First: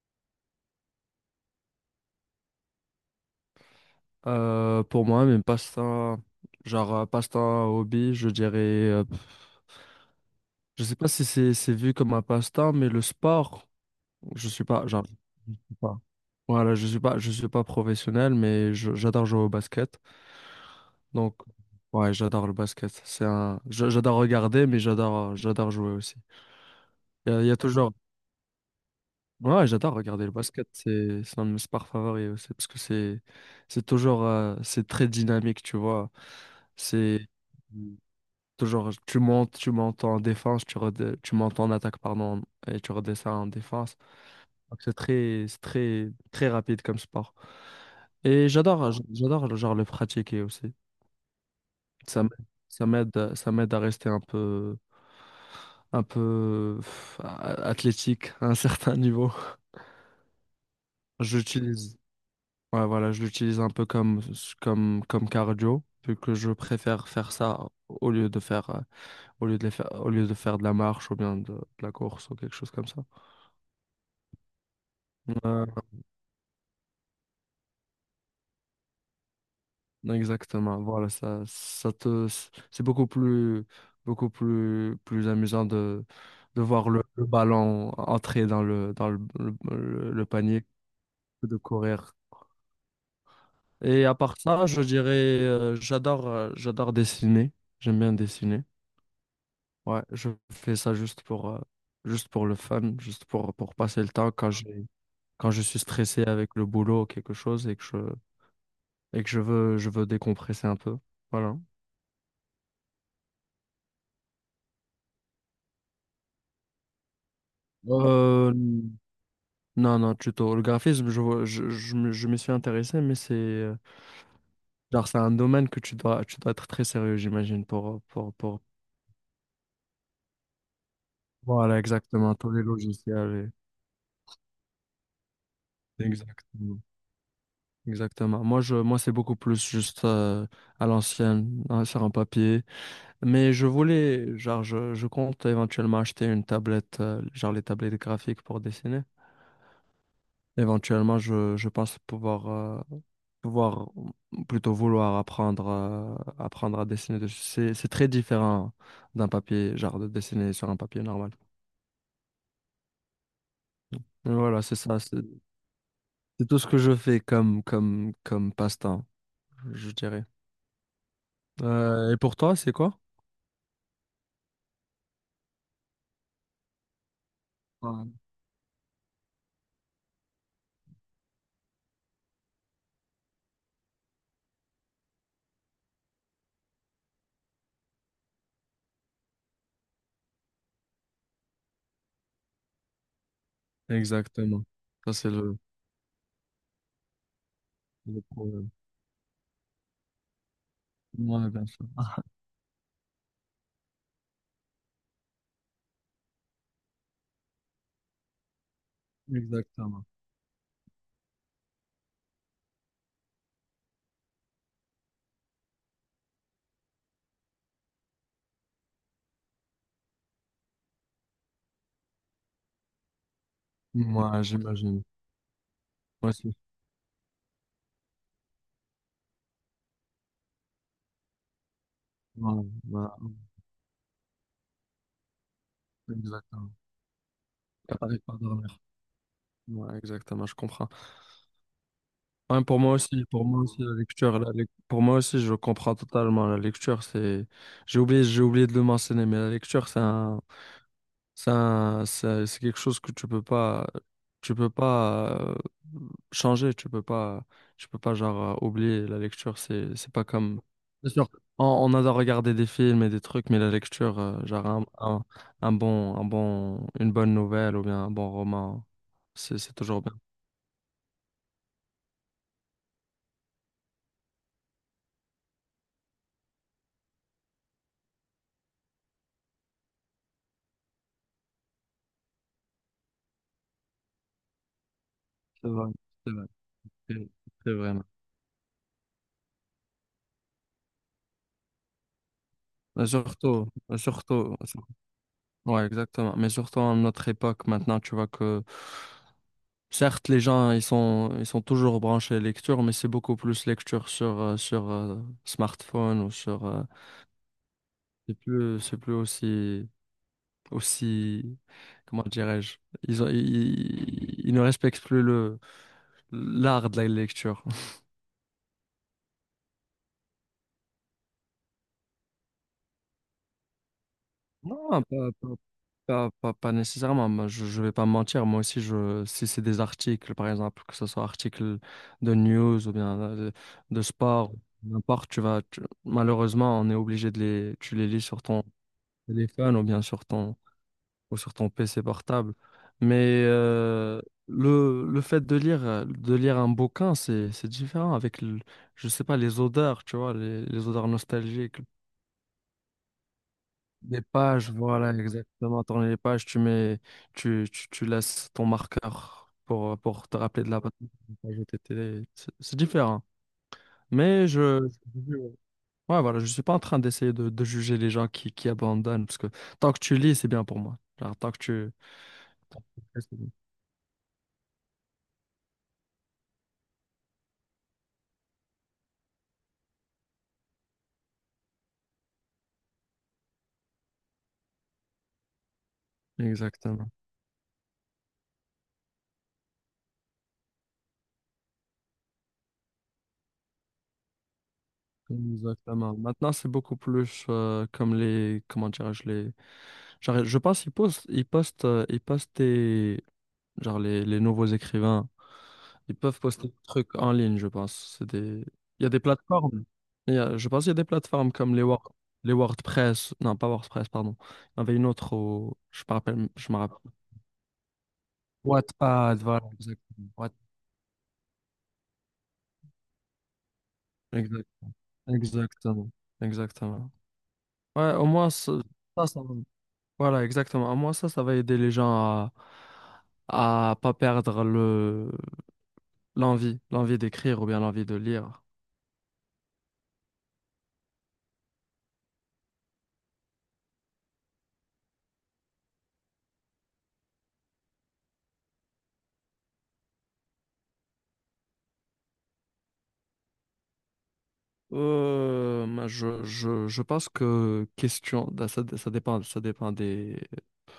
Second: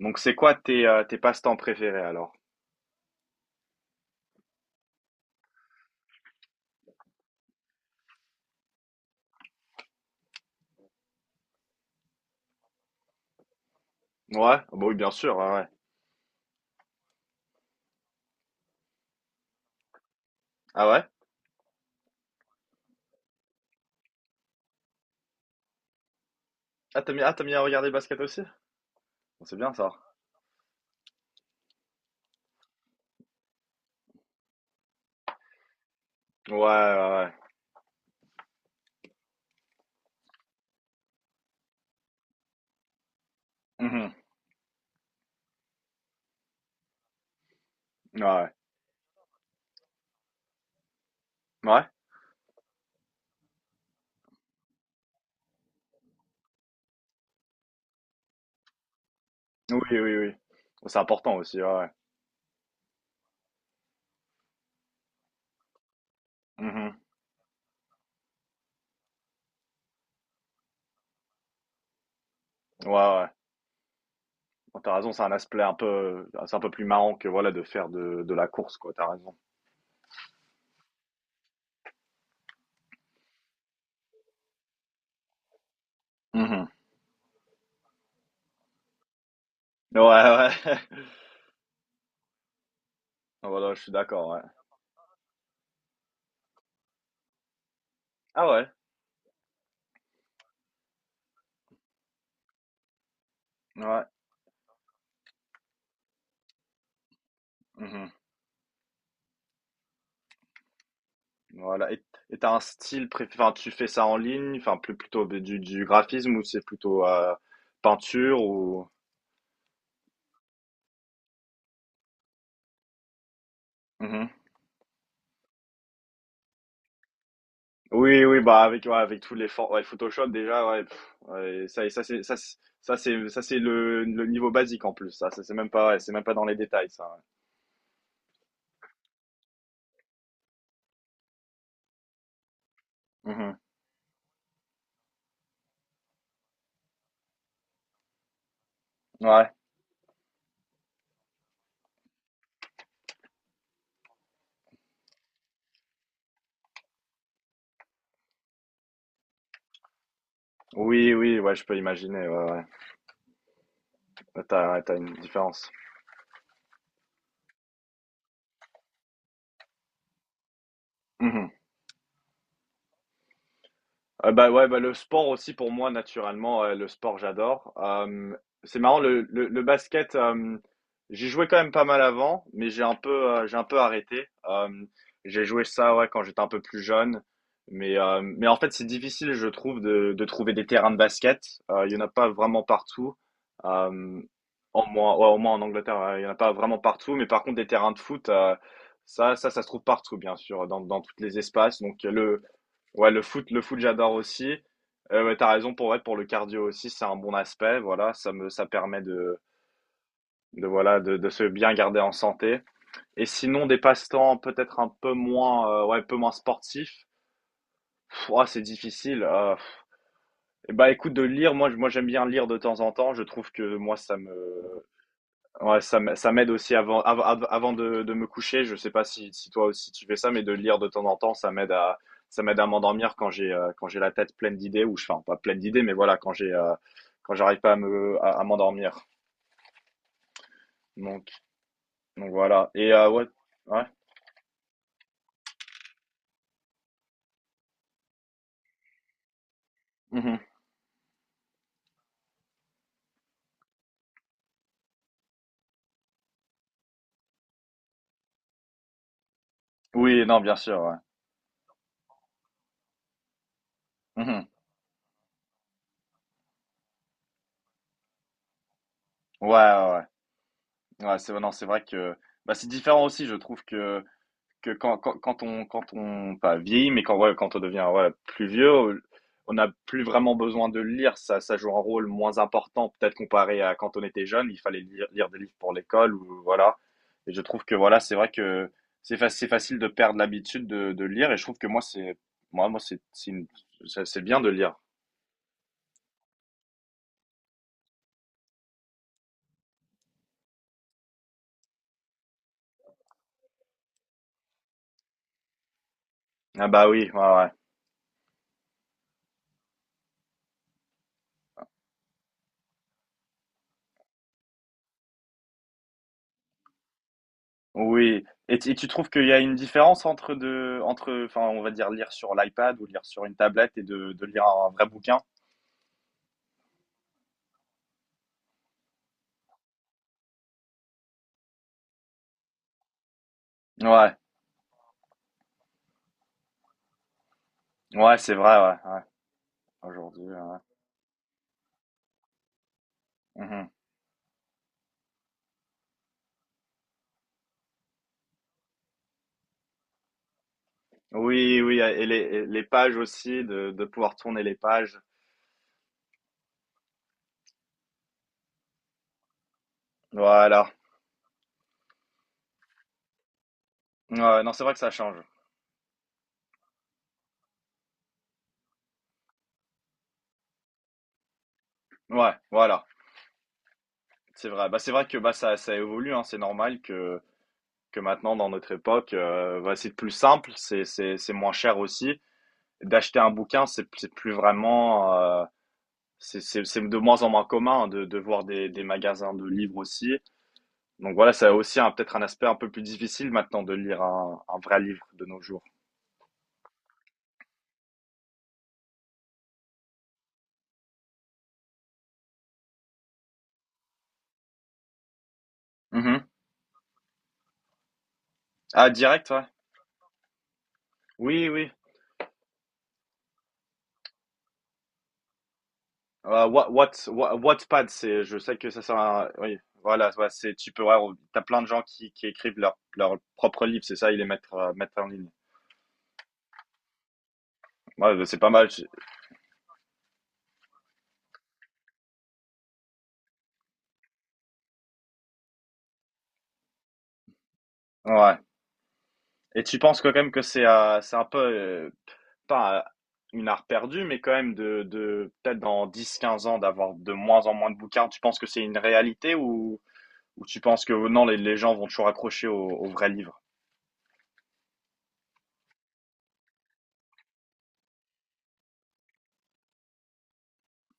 Donc c'est quoi tes, tes passe-temps préférés alors? Pour moi, même passe-temps, genre passe-temps hobby, je dirais, je sais pas si c'est vu comme un passe-temps, mais le sport, Ouais? je suis Bah, pas, oui genre, bien sûr, ouais, je ouais. suis pas. Voilà, je suis pas professionnel, mais j'adore jouer au basket. Ah ouais? Donc, ouais, j'adore le basket. J'adore regarder, mais j'adore, j'adore jouer aussi. Ah t'as mis ah t'as Il aimes y a bien regarder toujours, le basket aussi? Bon, c'est Ouais, bien ça. j'adore regarder le basket. C'est un de mes sports favoris aussi, parce que c'est toujours, c'est très dynamique, tu vois. Ouais, ouais, C'est, ouais. Toujours, tu montes en défense, tu montes en attaque, pardon, et tu redescends en défense. Mmh. Donc, c'est très, très rapide comme sport. Ouais, ouais. Et j'adore genre le pratiquer aussi. Ouais? Ça m- ça m'aide à rester un peu, athlétique à un certain niveau. Oui, oui, oui. C'est important aussi, ouais, ouais. J'utilise, ouais, voilà, je l'utilise un peu comme, comme cardio, vu que je Mmh. préfère faire ça au lieu de faire. Au lieu de faire de la marche ou bien de la course ou quelque chose comme Ouais, ça. ouais. Bah, tu raison, c'est un aspect Euh, un peu c'est un peu plus marrant que voilà de faire de la course quoi, t'as raison. Exactement, voilà, c'est beaucoup plus amusant de Mmh. voir le ballon entrer dans le, dans le, le, Ouais, le- le ouais. panier que de courir. Voilà, je suis Et à d'accord, part ouais. ça, je dirais, j'adore dessiner. J'aime bien Ah dessiner. ouais? Ouais, je fais ça juste pour le fun, juste pour passer Ouais. le temps quand je suis stressé avec le boulot ou quelque chose et que je, Mmh. et que je veux décompresser un peu. Voilà. Voilà. Et tu un style préf enfin, tu fais ça en ligne, enfin, plus plutôt du graphisme ou c'est plutôt, peinture Euh, ou? non, non, tuto. Le graphisme, je, vois- je, me- je m'y suis intéressé, mais c'est Mhm. genre, c'est un domaine que tu dois être très sérieux, j'imagine, pour, euh, Oui, pour, oui, pour... bah, avec ouais, avec tous les for ouais, Photoshop déjà, ouais, pff, ouais, Voilà, ça ça c'est exactement, ça tous c'est les ça c'est ça logiciels. c'est le niveau basique en plus, ça. Ça, c'est même pas ouais, c'est même pas dans les Exactement. détails ça, Exactement. Moi, c'est beaucoup plus juste à l'ancienne, hein, sur un papier. ouais. Mais Mmh. Genre, je compte éventuellement acheter une tablette, genre les tablettes graphiques pour dessiner. Ouais. Éventuellement, je pense pouvoir ou plutôt vouloir apprendre apprendre à dessiner dessus. C'est très différent d'un papier, genre de dessiner sur un papier Oui, normal. oui, ouais, je peux imaginer, ouais, ouais. Mais voilà, T'as tu c'est ouais, tu ça, une c'est différence. c'est tout ce que je fais comme, comme passe-temps, je dirais. Mmh. Et pour toi, c'est quoi? Bah ouais, bah le sport aussi pour moi naturellement, le sport j'adore. Ouais. C'est marrant le basket, j'y jouais quand même pas mal avant, mais j'ai un peu arrêté. J'ai joué ça ouais quand j'étais un peu plus jeune, mais en fait c'est difficile je trouve de trouver des terrains de basket. Il y en a pas vraiment partout. Euh, Exactement. en Ça, moins ouais, c'est au moins le, en Angleterre ouais, il y en a pas vraiment partout, mais par contre des terrains de le foot problème. Ça se trouve partout bien sûr dans tous les Ouais, bien espaces sûr. donc le ouais, le foot, j'adore aussi. Ouais, t'as raison pour ouais, pour le cardio aussi, c'est un bon aspect. Voilà, ça permet de Exactement. Voilà de se bien garder en santé. Et sinon des passe-temps peut-être un peu moins ouais un peu moins sportifs. Pff, ouah, c'est difficile. Bah écoute de lire, moi j'aime bien lire de temps en temps. Je trouve que moi ça Moi, me j'imagine. ouais, Moi ça m'aide aussi. aussi avant de me coucher. Je sais pas si, si toi aussi tu fais ça, mais de lire de temps en temps, ça Ouais, m'aide à ouais, m'endormir quand j'ai la tête pleine d'idées, ou je enfin, pas pleine d'idées, mais voilà, quand j'ai, exactement. Quand j'arrive pas T'arrives pas à à dormir. m'endormir. Ouais, exactement, je comprends. Donc, donc Ouais, voilà. Et, ouais, pour moi aussi, ouais. la lecture, pour moi aussi, je comprends totalement. La lecture, c'est, j'ai oublié de le mentionner, mais la lecture, c'est Mhm. un, c'est un- c'est quelque chose que tu peux pas changer, tu peux pas genre oublier la lecture. C'est pas Oui, non, bien comme, sûr, ouais. bien sûr, on adore regarder des films et des trucs, mais la lecture, Mhm. genre une bonne nouvelle ou bien un bon roman, Ouais, c'est toujours ouais, bien. ouais. Ouais, c'est, non, c'est vrai que, bah, c'est différent aussi, je trouve que quand on, quand on, pas vieillit, mais quand, ouais, quand on devient voilà, plus vieux, on n'a plus vraiment besoin de le lire. Ça joue un rôle moins important, peut-être comparé à quand on était jeune. Il fallait lire des livres C'est pour vrai, l'école c'est ou vrai, voilà. c'est Et je trouve c'est que vrai. voilà, c'est vrai que c'est facile de perdre l'habitude de lire. Et je trouve que moi, c'est moi, moi, c'est Mais c'est une- Surtout, c'est bien de surtout, lire. sur- ouais, exactement. Mais surtout à notre époque, maintenant, tu vois que certes, les gens, ils sont toujours branchés lecture, mais c'est beaucoup plus lecture sur, sur smartphone ou sur. Ah bah oui, ouais, ouais. C'est plus, c'est plus aussi, comment dirais-je, ils ne respectent plus l'art de la lecture. Oui. Et, et tu trouves qu'il y a une différence entre, enfin, on va dire lire sur l'iPad ou lire sur une tablette et de lire un vrai Non, pas, bouquin? pas- Pas, pas, pas nécessairement. Moi, je ne vais pas me mentir, moi aussi, si c'est des articles, par exemple, que ce soit articles de news ou bien Ouais. sport, n'importe, malheureusement, on est obligé tu les Ouais, lis c'est sur vrai, ton ouais, ouais. téléphone ou bien Aujourd'hui, ouais, ouais. Sur ton PC portable. Mais Mhm. Le fait de lire un bouquin, c'est différent avec, je sais pas, les odeurs, tu vois, les odeurs Oui, nostalgiques. oui, et les pages aussi, de pouvoir Des tourner les pages, pages. voilà, exactement. Tourner les pages, tu mets, tu laisses ton marqueur pour te rappeler de Voilà. la page OTT. C'est différent. Ouais, Mais non, c'est vrai que ça change. je- ouais, voilà, je suis pas en train d'essayer de juger les gens qui abandonnent, parce que tant que tu lis, c'est bien pour moi. Genre, Ouais, tant voilà. que tu fais, c'est C'est vrai. Bah, c'est vrai que bah, ça évolue, hein. C'est normal que maintenant, dans notre époque, bah, c'est plus simple, c'est moins cher aussi. D'acheter un bouquin, c'est plus vraiment. Bien. C'est de Exactement. moins en moins commun hein, de voir des magasins de livres aussi. Donc voilà, ça a aussi peut-être un aspect un peu plus difficile maintenant de lire un vrai livre de nos jours. Exactement. Maintenant, c'est beaucoup plus comme les, comment dirais-je, les, genre, je pense qu'genre les nouveaux écrivains. Ils Mhm. peuvent poster des trucs en ligne, je pense. C'est des... Ah Il y a des direct, ouais. plateformes. Je pense qu'il y a des Oui, plateformes oui. comme les WordPress. Non, pas WordPress, pardon. Il y en avait une autre au... Je me Ah rappelle... Wa Je me what rappelle. Wa Wattpad, c'est je sais que ça sert à Wattpad, oui, voilà, voilà, ouais, exactement. c'est tu peux ouais, t'as plein de gens qui écrivent leur propre livre c'est ça? Ils les mettent, exact- mettent en ligne. Exactement. Exactement. Ouais, Ouais, bah, au c'est pas moins, mal, ça, tu ça, ça va. Voilà, exactement. Au moins, ça va aider les gens à pas perdre le... L'envie d'écrire ou bien l'envie de ouais, lire. et tu penses que quand même que c'est un peu, pas, une art perdue, mais quand même de peut-être dans dix quinze ans d'avoir de moins en moins de bouquins, tu penses que c'est une réalité ou tu penses que oh non, les gens vont toujours accrocher aux aux vrais livres? Moi, je pense que question, bah, ça dépend, ça dépend des,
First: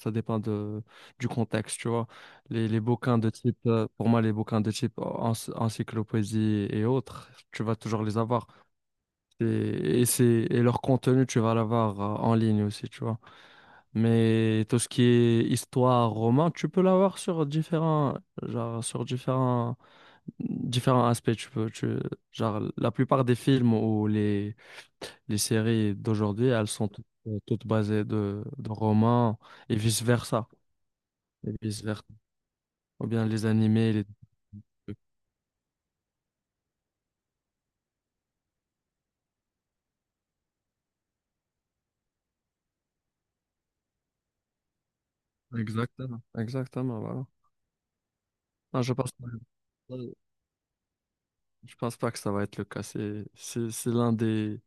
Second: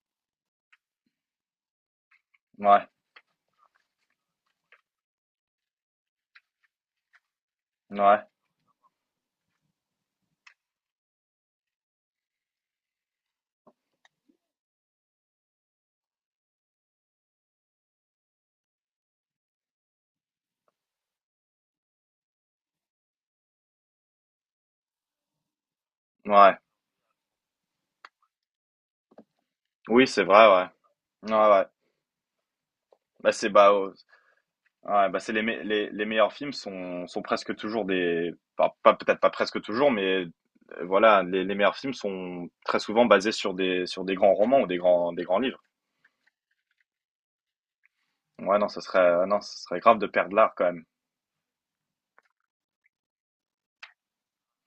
ça dépend du contexte, tu vois. Les Ouais, bouquins de type, pour moi, les bouquins de type encyclopédie et autres, tu vas toujours les ouais, avoir. Et leur contenu, tu vas l'avoir en ligne aussi, tu vois. Mais tout ce qui est histoire, roman, tu peux l'avoir sur différents, genre, différents aspects. Genre, la plupart des films ou les séries d'aujourd'hui, ouais. elles sont toutes basées de romans et Oui, c'est vrai, vice-versa. ouais. Ouais, Et ouais. vice-versa. Ou bien Bah, les c'est bah, animés, les trucs. ouais, bah, c'est les, me- les meilleurs films sont, sont presque toujours des. Enfin, pas, peut-être pas presque toujours, mais voilà, les meilleurs films sont très souvent basés sur des grands romans ou des des grands livres. Exactement. Exactement, voilà. Ouais, non, ce Non, je serait, pense ah pas, non, ce serait grave de perdre l'art quand même. je pense pas que ça va être le cas.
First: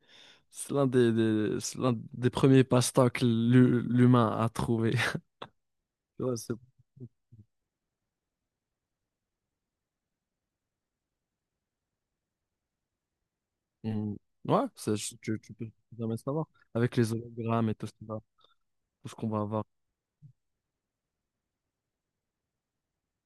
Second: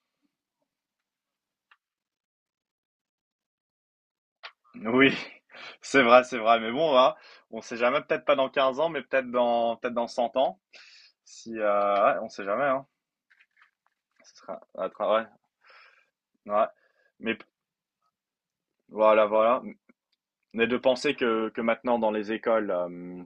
C'est l'un des- c'est l'un des premiers passe-temps que l'humain a trouvé. Oui, c'est vrai, Tu c'est vois. Vrai. Mais bon, voilà, on sait jamais, peut-être pas dans 15 ans, mais peut-être dans 100 ans. Si, ouais, on sait jamais, hein. on- Ce sera, Ouais, ouais, ouais, tu peux jamais savoir. ouais. Avec les Mais hologrammes et tout ça, tout ce qu'on va voilà. avoir. Mais de penser que maintenant dans les écoles,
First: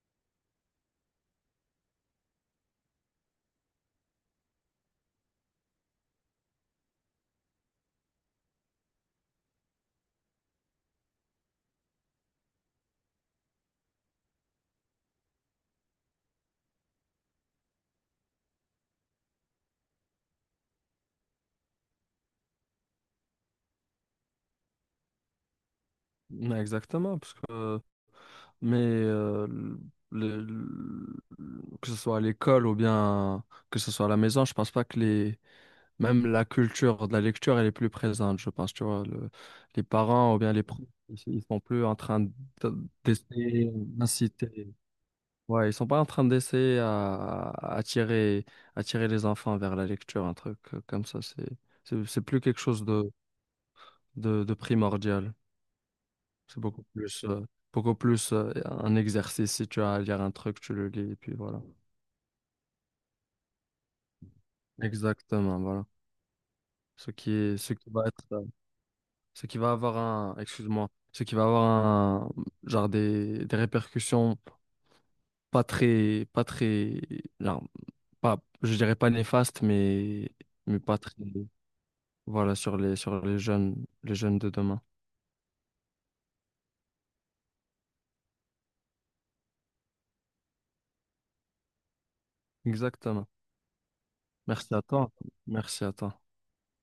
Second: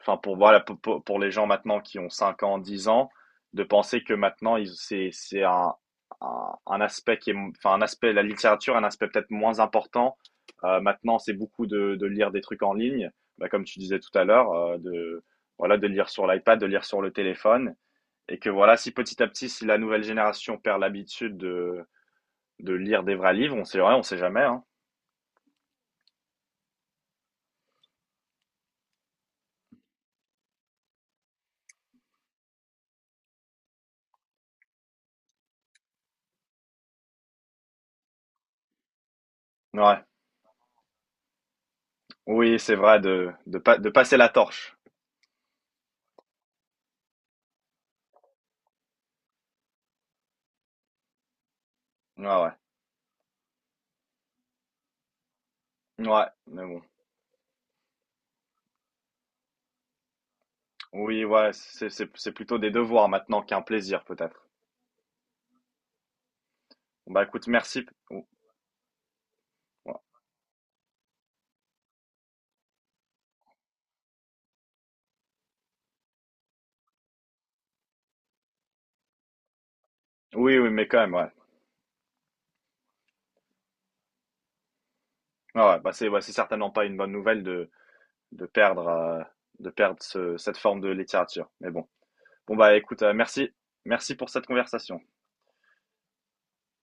enfin pour voilà pour les gens maintenant qui ont 5 ans, 10 ans, de penser que maintenant c'est un, un aspect qui est enfin un aspect la littérature un aspect peut-être moins important. Maintenant c'est beaucoup de lire des trucs en ligne, bah, comme tu disais tout à l'heure, de voilà de lire sur l'iPad, de lire sur le téléphone, et que voilà si petit à petit si la nouvelle génération perd l'habitude de lire des vrais livres, on sait ouais, on sait jamais hein. Ouais, exactement, parce que, mais le- le- que ce soit à l'école ou bien que ce soit à la maison, je pense pas que les, même la culture de la lecture, elle est plus présente, je pense, tu vois, les Ouais. parents ou bien les profs, ils sont plus en train Oui, c'est vrai de d'essayer pas de passer la d'inciter. torche. Ouais, ils sont pas en train d'essayer à attirer, attirer les enfants vers la lecture, un truc comme ça. C'est Ouais, plus ouais. quelque chose de primordial. Ouais, C'est mais bon. Beaucoup plus un exercice. Si tu as à lire un truc, tu le lis et Oui, puis ouais, voilà. C'est plutôt des devoirs maintenant qu'un plaisir peut-être. Exactement, voilà. Ce Bah qui écoute, est, ce merci. qui va Ou- être, ce qui va avoir ouais. un, excuse-moi, Ce qui va avoir un, genre des répercussions pas très, pas très, non, pas, je dirais pas néfastes, Oui, oui, mais mais pas quand même, très. ouais. Voilà, sur sur les jeunes de demain. Ouais, ouais, bah c'est ouais, c'est certainement pas une bonne nouvelle de perdre euh, de perdre cette forme de littérature. Mais bon. Bon bah écoute, Exactement. merci. Merci pour cette Merci à conversation. toi. Merci à toi.